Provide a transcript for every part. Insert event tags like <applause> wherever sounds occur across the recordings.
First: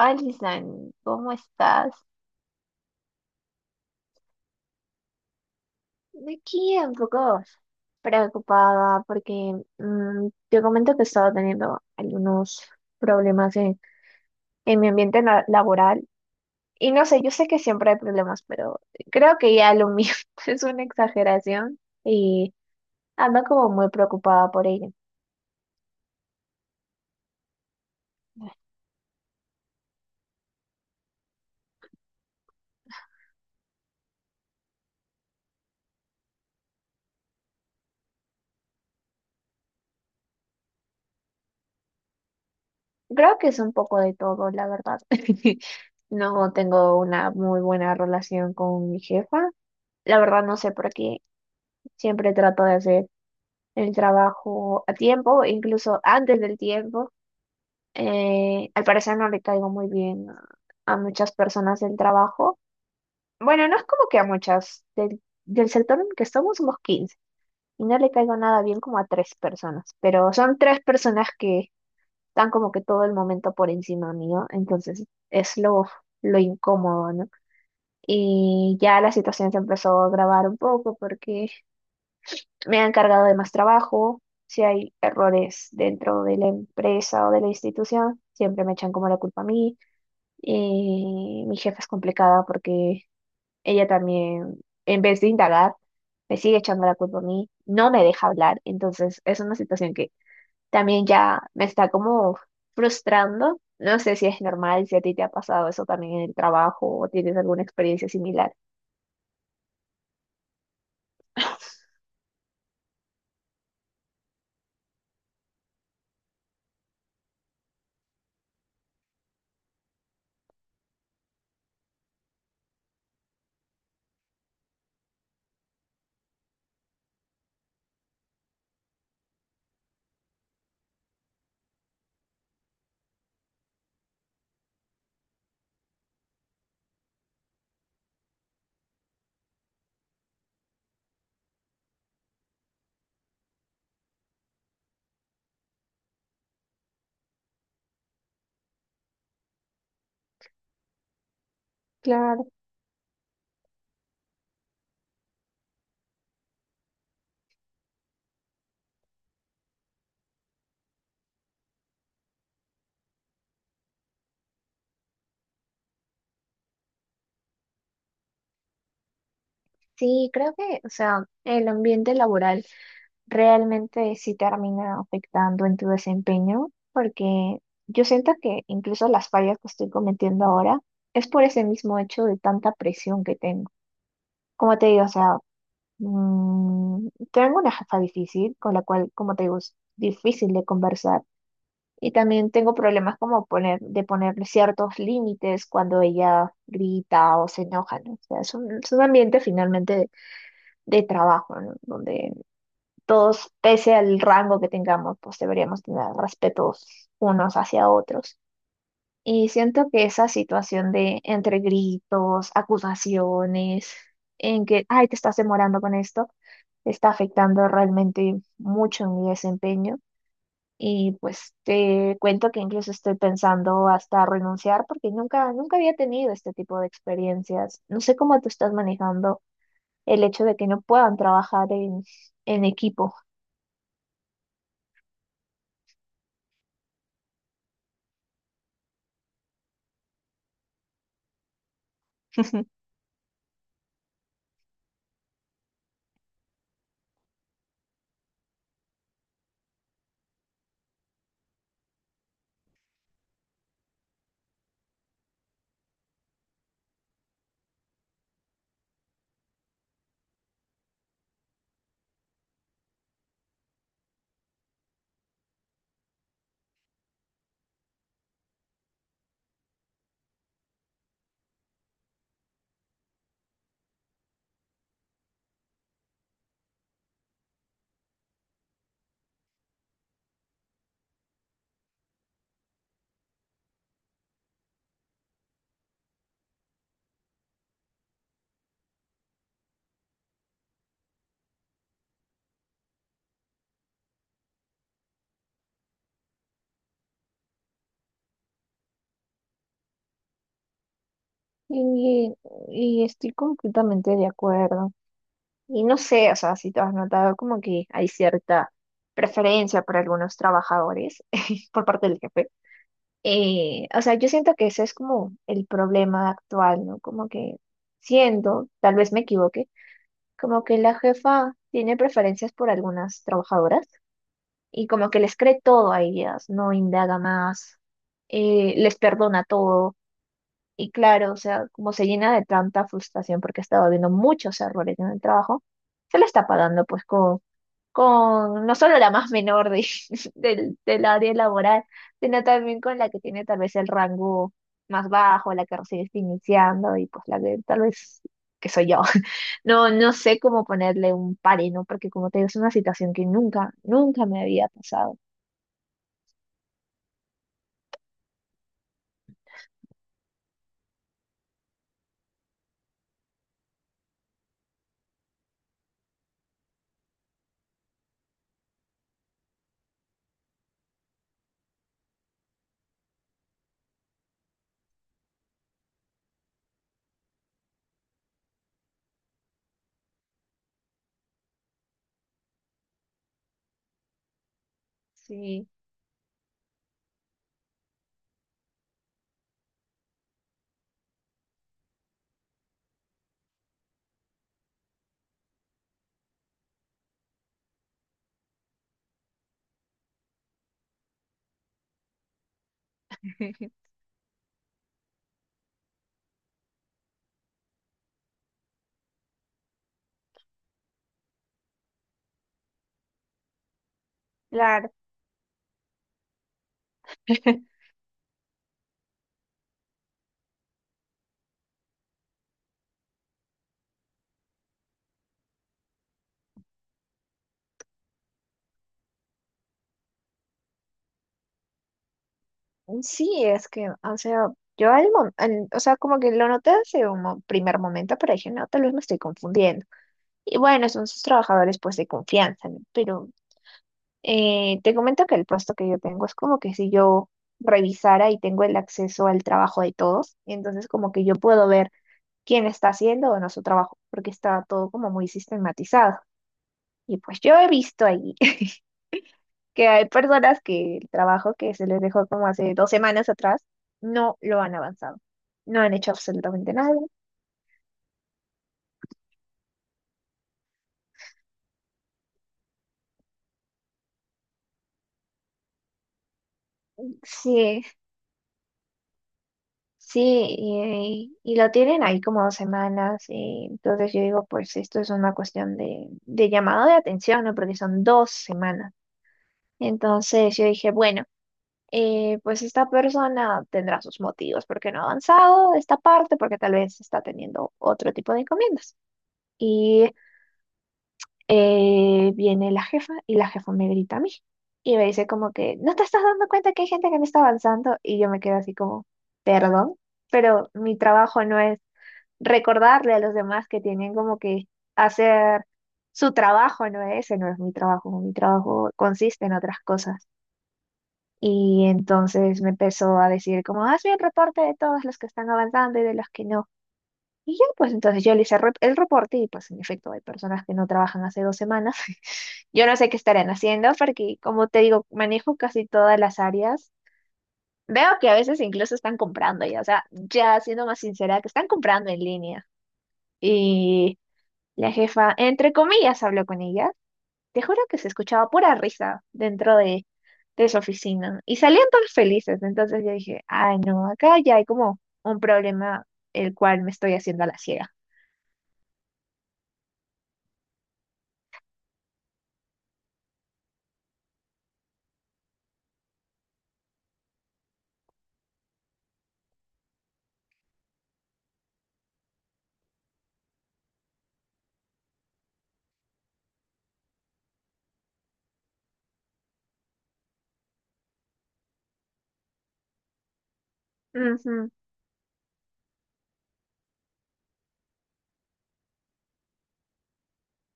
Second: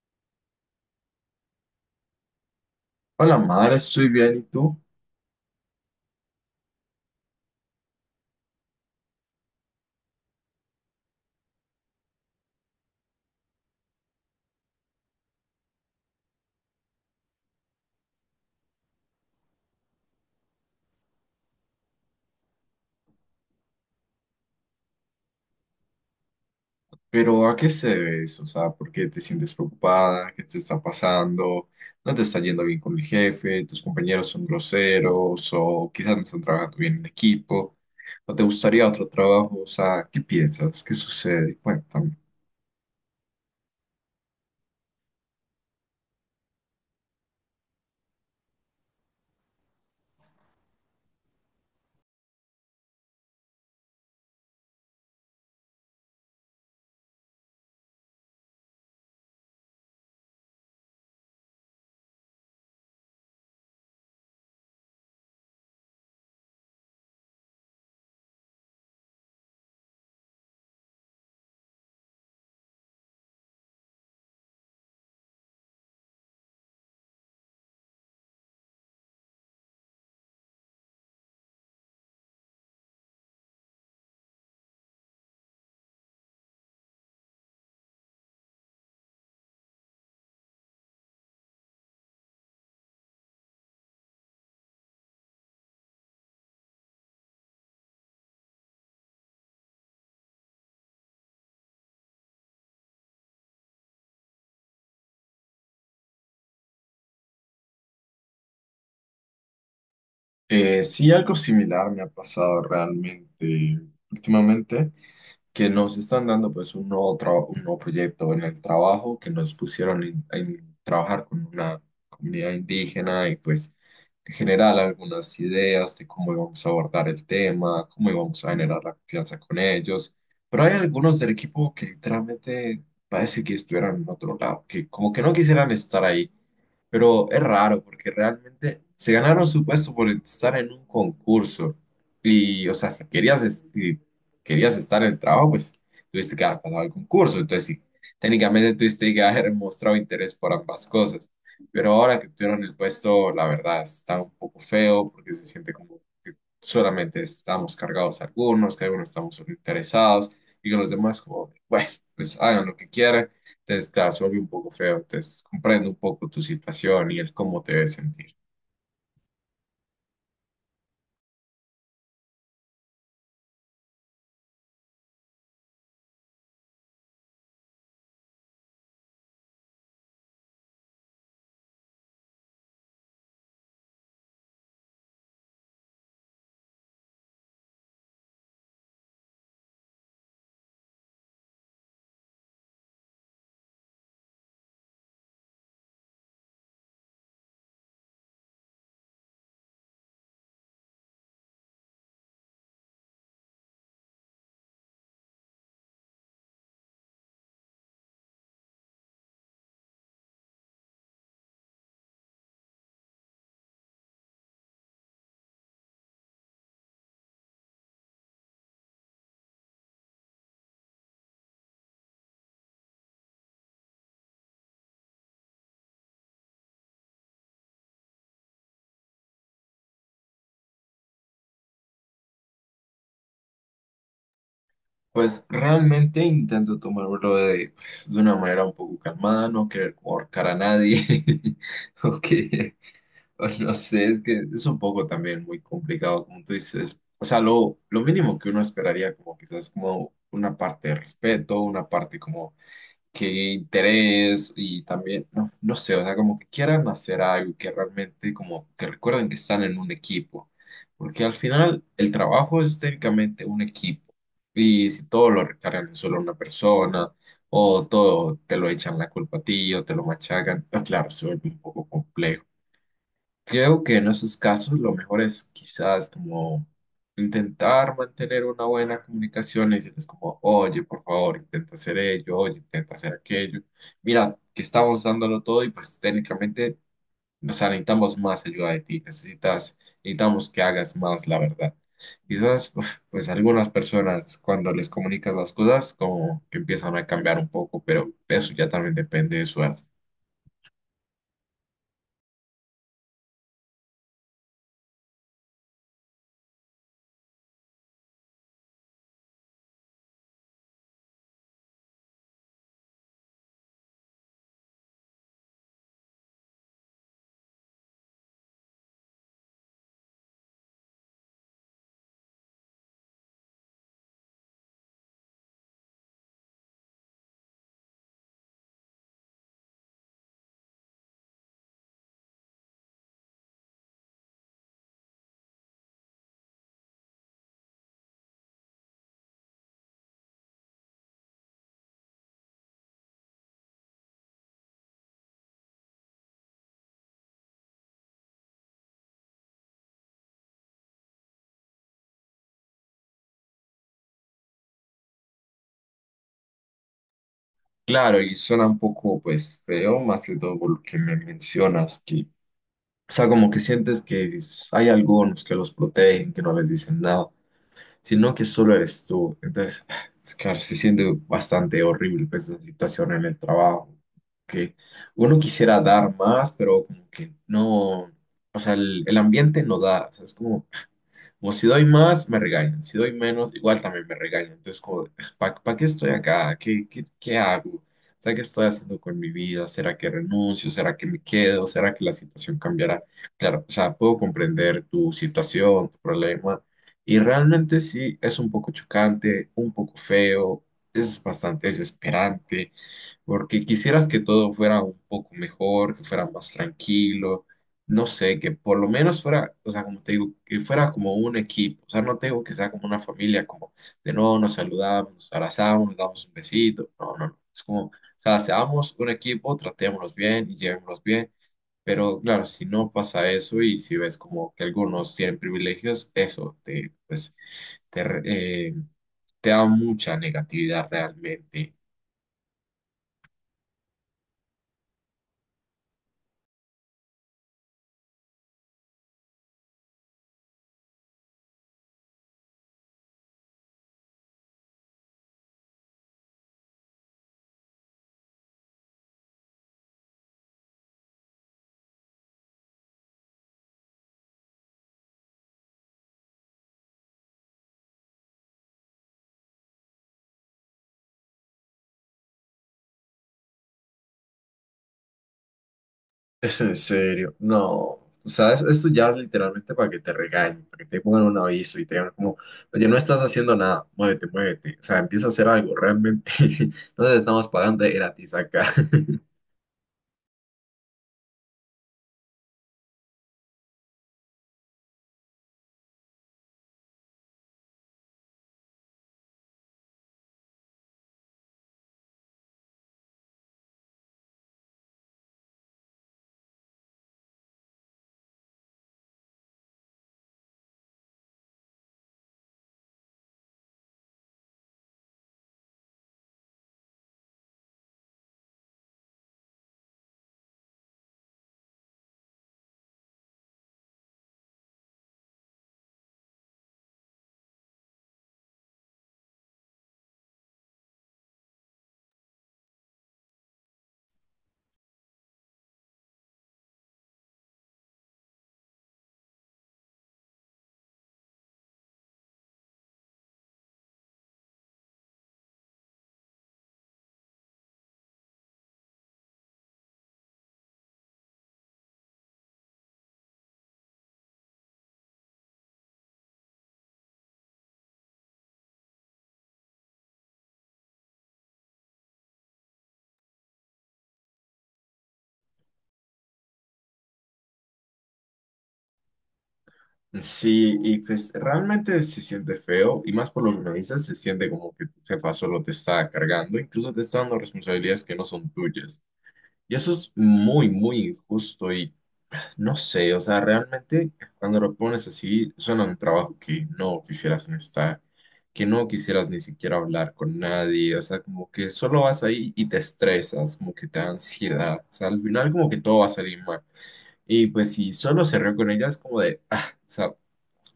Alison, ¿cómo estás? Hola, Mar, estoy bien, ¿y tú? Aquí un poco preocupada porque te comento que he estado teniendo algunos problemas en mi ambiente laboral. Y no sé, yo sé que siempre hay problemas, pero creo que ya lo mío <laughs> es una exageración y ando como muy preocupada por ello. Pero ¿a qué se debe eso? O sea, ¿por qué te sientes preocupada? ¿Qué te está pasando? ¿No te está yendo bien con el jefe? ¿Tus compañeros son groseros? ¿O quizás no están trabajando bien en equipo? ¿O te gustaría otro trabajo? O sea, ¿qué piensas? ¿Qué sucede? Cuéntame. Creo que es un poco de todo, la verdad. <laughs> No tengo una muy buena relación con mi jefa. La verdad no sé por qué. Siempre trato de hacer el trabajo a tiempo, incluso antes del tiempo. Al parecer no le caigo muy bien a muchas personas del trabajo. Bueno, no es como que a muchas. Del sector en el que estamos somos 15 y no le caigo nada bien como a tres personas, pero son tres personas que están como que todo el momento por encima mío, entonces es lo incómodo, ¿no? Y ya la situación se empezó a agravar un poco porque me han cargado de más trabajo. Si hay errores dentro de la empresa o de la institución, siempre me echan como la culpa a mí. Y mi jefa es complicada porque ella también, en vez de indagar, me sigue echando la culpa a mí, no me deja hablar, entonces es una situación que también ya me está como frustrando. No sé si es normal, si a ti te ha pasado eso también en el trabajo o tienes alguna experiencia similar. Sí, algo similar me ha pasado realmente últimamente, que nos están dando pues un un nuevo proyecto en el trabajo, que nos pusieron en trabajar con una comunidad indígena y pues en general algunas ideas de cómo íbamos a abordar el tema, cómo íbamos a generar la confianza con ellos, pero hay algunos del equipo que literalmente parece que estuvieran en otro lado, que como que no quisieran estar ahí. Pero es raro porque realmente se ganaron su puesto por estar en un concurso. Y, o sea, si si querías estar en el trabajo, pues tuviste que haber pasado el concurso. Entonces, sí, técnicamente tuviste que haber <laughs> mostrado interés por ambas cosas. Pero ahora que Claro. obtuvieron el puesto, la verdad está un poco feo porque se siente como que solamente estamos cargados algunos, que algunos estamos solo interesados y que los demás, como, bueno, pues hagan lo que quieran, entonces te vas a volver un poco feo, entonces comprendo un poco tu situación y el cómo te debes sentir. Sí, creo que, o sea, el ambiente laboral realmente sí termina afectando en tu desempeño, porque yo siento que incluso las fallas que estoy cometiendo ahora es por ese mismo hecho de tanta presión que tengo. Como te digo, o sea, tengo una jefa difícil, con la cual, como te digo, es difícil de conversar. Y también tengo problemas como ponerle ciertos límites cuando ella grita o se enoja, ¿no? O sea, es un ambiente finalmente de trabajo, ¿no? Donde todos, pese al rango que tengamos, pues deberíamos tener respetos unos hacia otros. Y siento que esa situación de entre gritos, acusaciones, en que, ay, te estás demorando con esto, está afectando realmente mucho en mi desempeño. Y pues te cuento que incluso estoy pensando hasta renunciar porque nunca, nunca había tenido este tipo de experiencias. No sé cómo tú estás manejando el hecho de que no puedan trabajar en equipo. Pues realmente intento tomármelo de, pues, de una manera un poco calmada, no querer como ahorcar a nadie, <laughs> o que, <laughs> o no sé, es que es un poco también muy complicado, como tú dices. O sea, lo mínimo que uno esperaría como quizás como una parte de respeto, una parte como qué interés y también, no, no sé, o sea, como que quieran hacer algo que realmente como que recuerden que están en un equipo, porque al final el trabajo es técnicamente un equipo y si todo lo recargan en solo una persona o todo te lo echan la culpa a ti o te lo machacan, pues claro, se vuelve un poco complejo. Creo que en esos casos lo mejor es quizás como intentar mantener una buena comunicación y decirles como, oye, por favor, intenta hacer ello, oye, intenta hacer aquello. Mira, que estamos dándolo todo y pues técnicamente, o sea, necesitamos más ayuda de ti, necesitas, necesitamos que hagas más, la verdad. Quizás, uf, pues algunas personas cuando les comunicas las cosas como que empiezan a cambiar un poco, pero eso ya también depende de suerte. Y, y estoy completamente de acuerdo. Y no sé, o sea, si tú has notado como que hay cierta preferencia por algunos trabajadores <laughs> por parte del jefe. O sea, yo siento que ese es como el problema actual, ¿no? Como que siento, tal vez me equivoque, como que la jefa tiene preferencias por algunas trabajadoras y como que les cree todo a ellas, no indaga más, les perdona todo. Y claro, o sea, como se llena de tanta frustración porque estaba viendo muchos errores en el trabajo, se la está pagando pues con no solo la más menor de, <laughs> del área laboral, sino también con la que tiene tal vez el rango más bajo, la que recién está iniciando y pues la que tal vez que soy yo. <laughs> No sé cómo ponerle un pare, ¿no? Porque como te digo, es una situación que nunca, nunca me había pasado. Claro, y suena un poco pues feo, más que todo por lo que me mencionas, que, o sea, como que sientes que hay algunos que los protegen, que no les dicen nada, sino que solo eres tú. Entonces, <sighs> claro, se siente bastante horrible pues, esa situación en el trabajo, que uno quisiera dar más, pero como que no, o sea, el ambiente no da, o sea, es como como si doy más, me regañan. Si doy menos, igual también me regañan. Entonces, como, Sí, ¿para qué estoy acá? ¿Qué, qué hago? O sea, ¿qué estoy haciendo con mi vida? ¿Será que renuncio? ¿Será que me quedo? ¿Será que la situación cambiará? Claro, o sea, puedo comprender tu situación, tu problema. Y realmente sí, es un poco chocante, un poco feo, es bastante desesperante porque <laughs> quisieras que todo fuera un poco mejor, que fuera más tranquilo, no sé, que por lo menos fuera, o sea, como te digo, que fuera como un equipo, o sea, no tengo que sea como una familia, como de no, nos claro. saludamos, nos abrazamos, nos damos un besito, no, no, no, es como, <laughs> o sea, seamos un equipo, tratémonos bien y llevémonos bien. Pero claro, si no pasa eso y si ves como que algunos tienen privilegios, eso te, pues, te, re- eh, te da mucha negatividad realmente. Sí, es que, o sea, yo o sea, como que lo noté hace primer momento, pero dije, no, tal vez me estoy confundiendo. Y bueno, son sus trabajadores, pues, de confianza, ¿no? Pero te comento que el puesto que yo tengo es como que si yo revisara y tengo el acceso al trabajo de todos, entonces como que yo puedo ver quién está haciendo o no su trabajo, porque está todo como muy sistematizado. Y pues yo he visto ahí que hay personas que el trabajo que se les dejó como hace dos semanas atrás no lo han avanzado, no han hecho Es absolutamente en nada. serio, no. O sea, esto ya es literalmente para que te regañen, para que te pongan un aviso y te digan como, oye, no estás haciendo nada, muévete, muévete. O sea, empieza a hacer algo, realmente. <laughs> No te estamos Sí, pagando de gratis acá. <laughs> sí, y lo tienen ahí como dos semanas, y entonces yo digo, pues esto es una cuestión de llamado de atención, ¿no? Porque son dos semanas. Entonces yo dije, bueno. Eh, pues esta persona tendrá sus motivos porque no ha avanzado esta parte, porque tal vez está teniendo otro tipo de encomiendas. Y viene la jefa y la jefa me grita a mí y me dice como que, ¿no te estás dando cuenta que hay gente que no está avanzando? Y yo me quedo así como, perdón, pero mi trabajo no es recordarle a los demás que tienen como que hacer su trabajo, no es mi trabajo consiste en otras cosas. Y entonces me empezó a decir como, haz bien reporte de todos los que están avanzando y de los que no. Y ya, pues entonces yo le hice el reporte y pues en efecto hay personas que no trabajan hace dos semanas. <laughs> Yo no sé qué estarán haciendo porque, como te digo, manejo casi todas las áreas. Veo que a veces incluso están comprando ya, o sea, ya siendo más sincera, que están comprando en línea. Y la jefa, entre comillas, habló con ella. Te juro que se escuchaba pura risa dentro de su oficina y salían todos felices. Entonces yo dije, ay, no, acá ya hay como un problema el cual me estoy haciendo a la ciega. Sí, y pues realmente se siente feo, y más por lo que me dices, se siente como que tu jefa solo te está cargando, incluso te está dando responsabilidades que no son tuyas. Y eso es muy, muy injusto y no sé, o sea, realmente cuando lo pones así, suena un trabajo que no quisieras ni estar, que no quisieras ni siquiera hablar con nadie, o sea, como que solo vas ahí y te estresas, como que te da ansiedad, o sea, al final como que todo va a salir mal. Y pues si solo se rió con ella, es como de, ah, o sea,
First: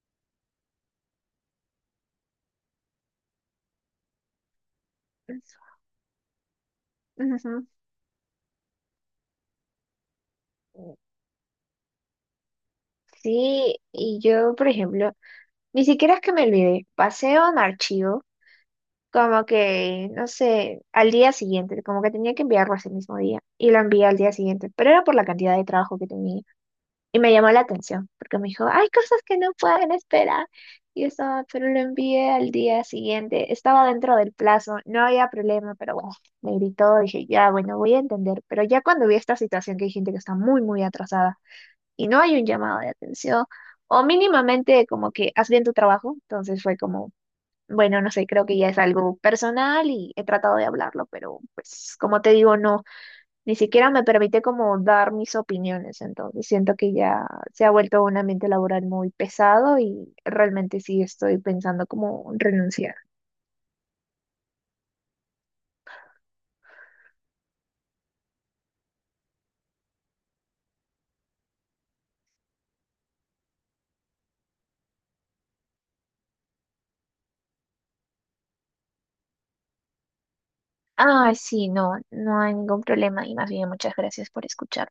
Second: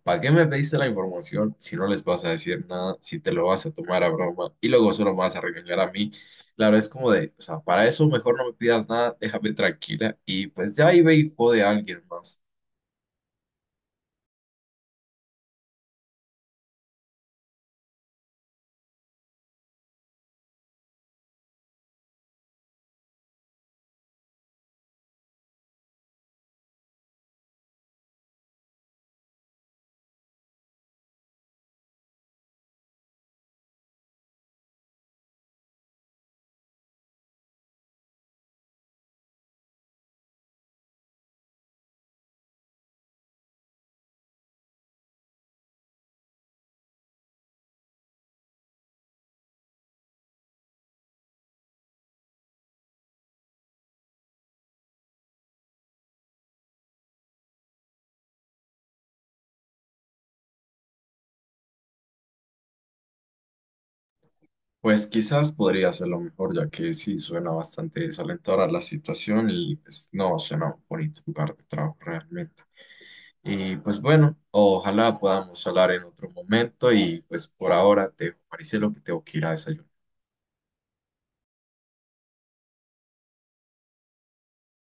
¿para qué me pediste la información si no les vas a decir nada, si te lo vas a tomar a broma y luego solo me vas Ujú. a regañar a mí? Claro, es como de, o sea, Ujú. para eso mejor no me pidas nada, déjame tranquila y pues ya ahí ve y jode a alguien más. Sí, y yo, por ejemplo, ni siquiera es que me olvidé, pasé a un archivo, como que, no sé, al día siguiente, como que tenía que enviarlo ese mismo día, y lo envié al día siguiente, pero era por la cantidad de trabajo que tenía, y me llamó la atención, porque me dijo, hay cosas que no pueden esperar, y yo estaba, pero lo envié al día siguiente, estaba dentro del plazo, no había problema, pero bueno, me gritó, dije, ya, bueno, voy a entender, pero ya cuando vi esta situación que hay gente que está muy, muy atrasada, y no hay un llamado de atención, o mínimamente como que haz bien tu trabajo. Entonces fue como, bueno, no sé, creo que ya es algo personal y he tratado de hablarlo, pero pues como te digo, no, ni siquiera me permite como dar mis opiniones. Entonces siento que ya se ha vuelto un ambiente laboral muy pesado y realmente sí estoy pensando como renunciar. Pues quizás podría ser lo mejor, ya que sí suena bastante desalentadora la situación y pues no suena un bonito lugar de trabajo realmente. Y pues bueno, ojalá podamos hablar en otro momento y pues por ahora te dejo, Maricelo, que tengo que ir a desayunar. Ah, sí, no, no hay ningún problema y más bien muchas gracias por escuchar.